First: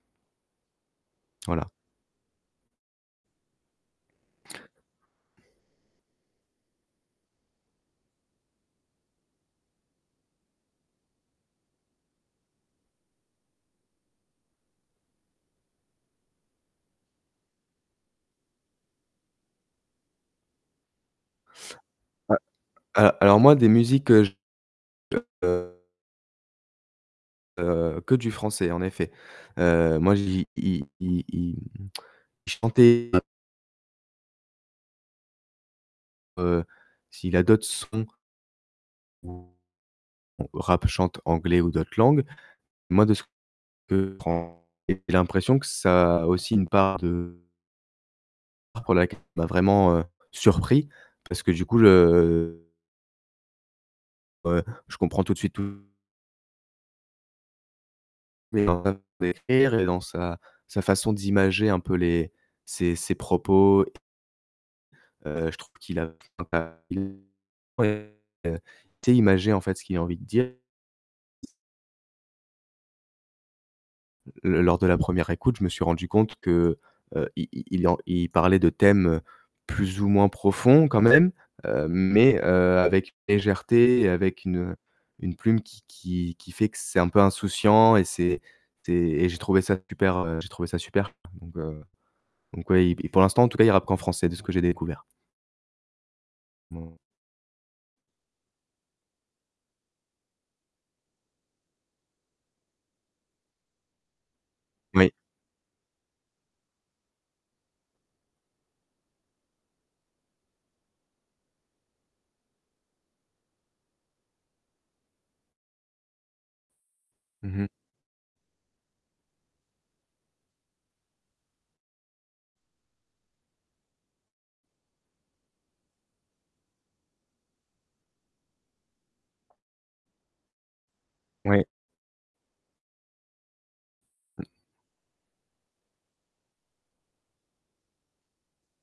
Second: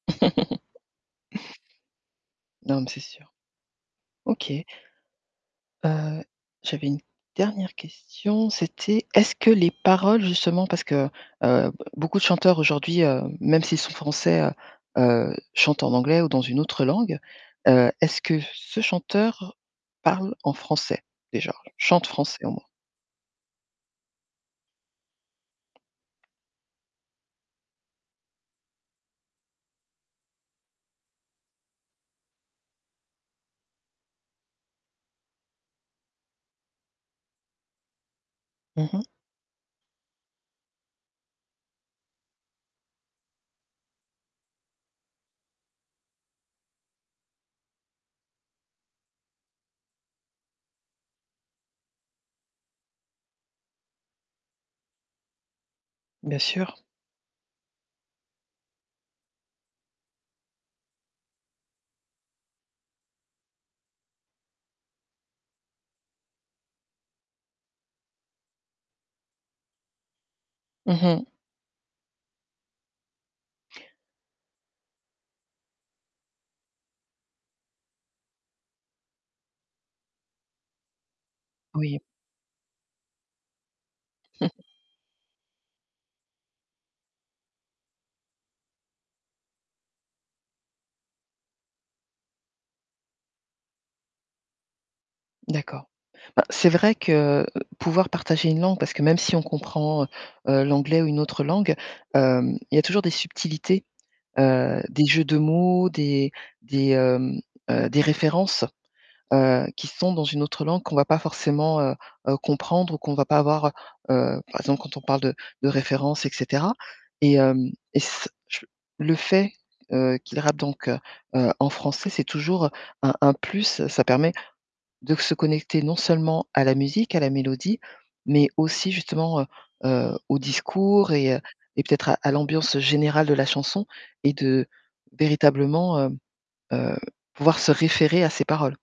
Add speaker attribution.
Speaker 1: Voilà.
Speaker 2: Non mais, c'est sûr. OK. Heu, j'avais une dernière question, c'était, est-ce que les paroles justement parce que, heu, beaucoup de chanteurs aujourd'hui, heu, même s'ils sont français, heu heu, chantent en anglais ou dans une autre langue, heu, est-ce que ce chanteur parle en français, déjà? Chante français, au moins?
Speaker 1: A alors moi des musiques que je de Heu, que du français, en effet. Heu, moi, je l'i il il, hem, il chantait Heu, s'il a d'autres sons
Speaker 2: Mmh mh.
Speaker 1: ou ou rappe, chante, anglais ou d'autres langues. Moi de ce que [unintelligible] et j'ai l'impression que ça a aussi une part de [unintelligible] m'a vraiment, heu, surpris parce que du coup le Ouais, je comprends tout de suite, tout
Speaker 2: Bien sûr.
Speaker 1: Mais [unintelligible] et dans sa sa façon d'imager un peu les ses ses propos heu, je trouve qu'il a [unintelligible] ouais et il sait imager en fait, ce qu'il a envie de dire.
Speaker 2: Mmh mh.
Speaker 1: L lors de la 1re écoute, je me suis rendu compte que, heu, il il il parlait de thèmes, plus ou moins profonds quand même. Heu,
Speaker 2: Oui.
Speaker 1: mais, heu, avec légèreté et avec une heu, une plume qui qui qui fait que c'est un peu insouciant et c'est c'est et j'ai trouvé ça super, heu, j'ai trouvé ça super. Donc heu, donc ouais, pour l'instant en tout cas, il rappe qu'en français, de ce que j'ai découvert.
Speaker 2: D'accord. Bah c'est
Speaker 1: Mmh.
Speaker 2: vrai que, heu, pouvoir partager une langue parce que même si on comprend, heu heu, l'anglais ou une autre langue, heu, il y a toujours des subtilités, heu, des
Speaker 1: Oui.
Speaker 2: jeux de mots, des des, heu heu, des références, heu, qui sont dans une autre langue qu'on va pas forcément, heu heu, comprendre ou qu'on va pas avoir, heu, par exemple, quand on parle de de référence et cetera et
Speaker 1: Mmh mh.
Speaker 2: hem, et c je le fait, heu, qu'il rappe donc heu heu, en français c'est toujours, heu, un un plus, ça permet de se connecter non seulement à la musique, à la mélodie, mais aussi justement, heu heu, au discours et heu
Speaker 1: Oui.
Speaker 2: et peut-être à à l'ambiance générale de la chanson et
Speaker 1: Mmh.
Speaker 2: de véritablement, heu heu, pouvoir se référer à ses paroles.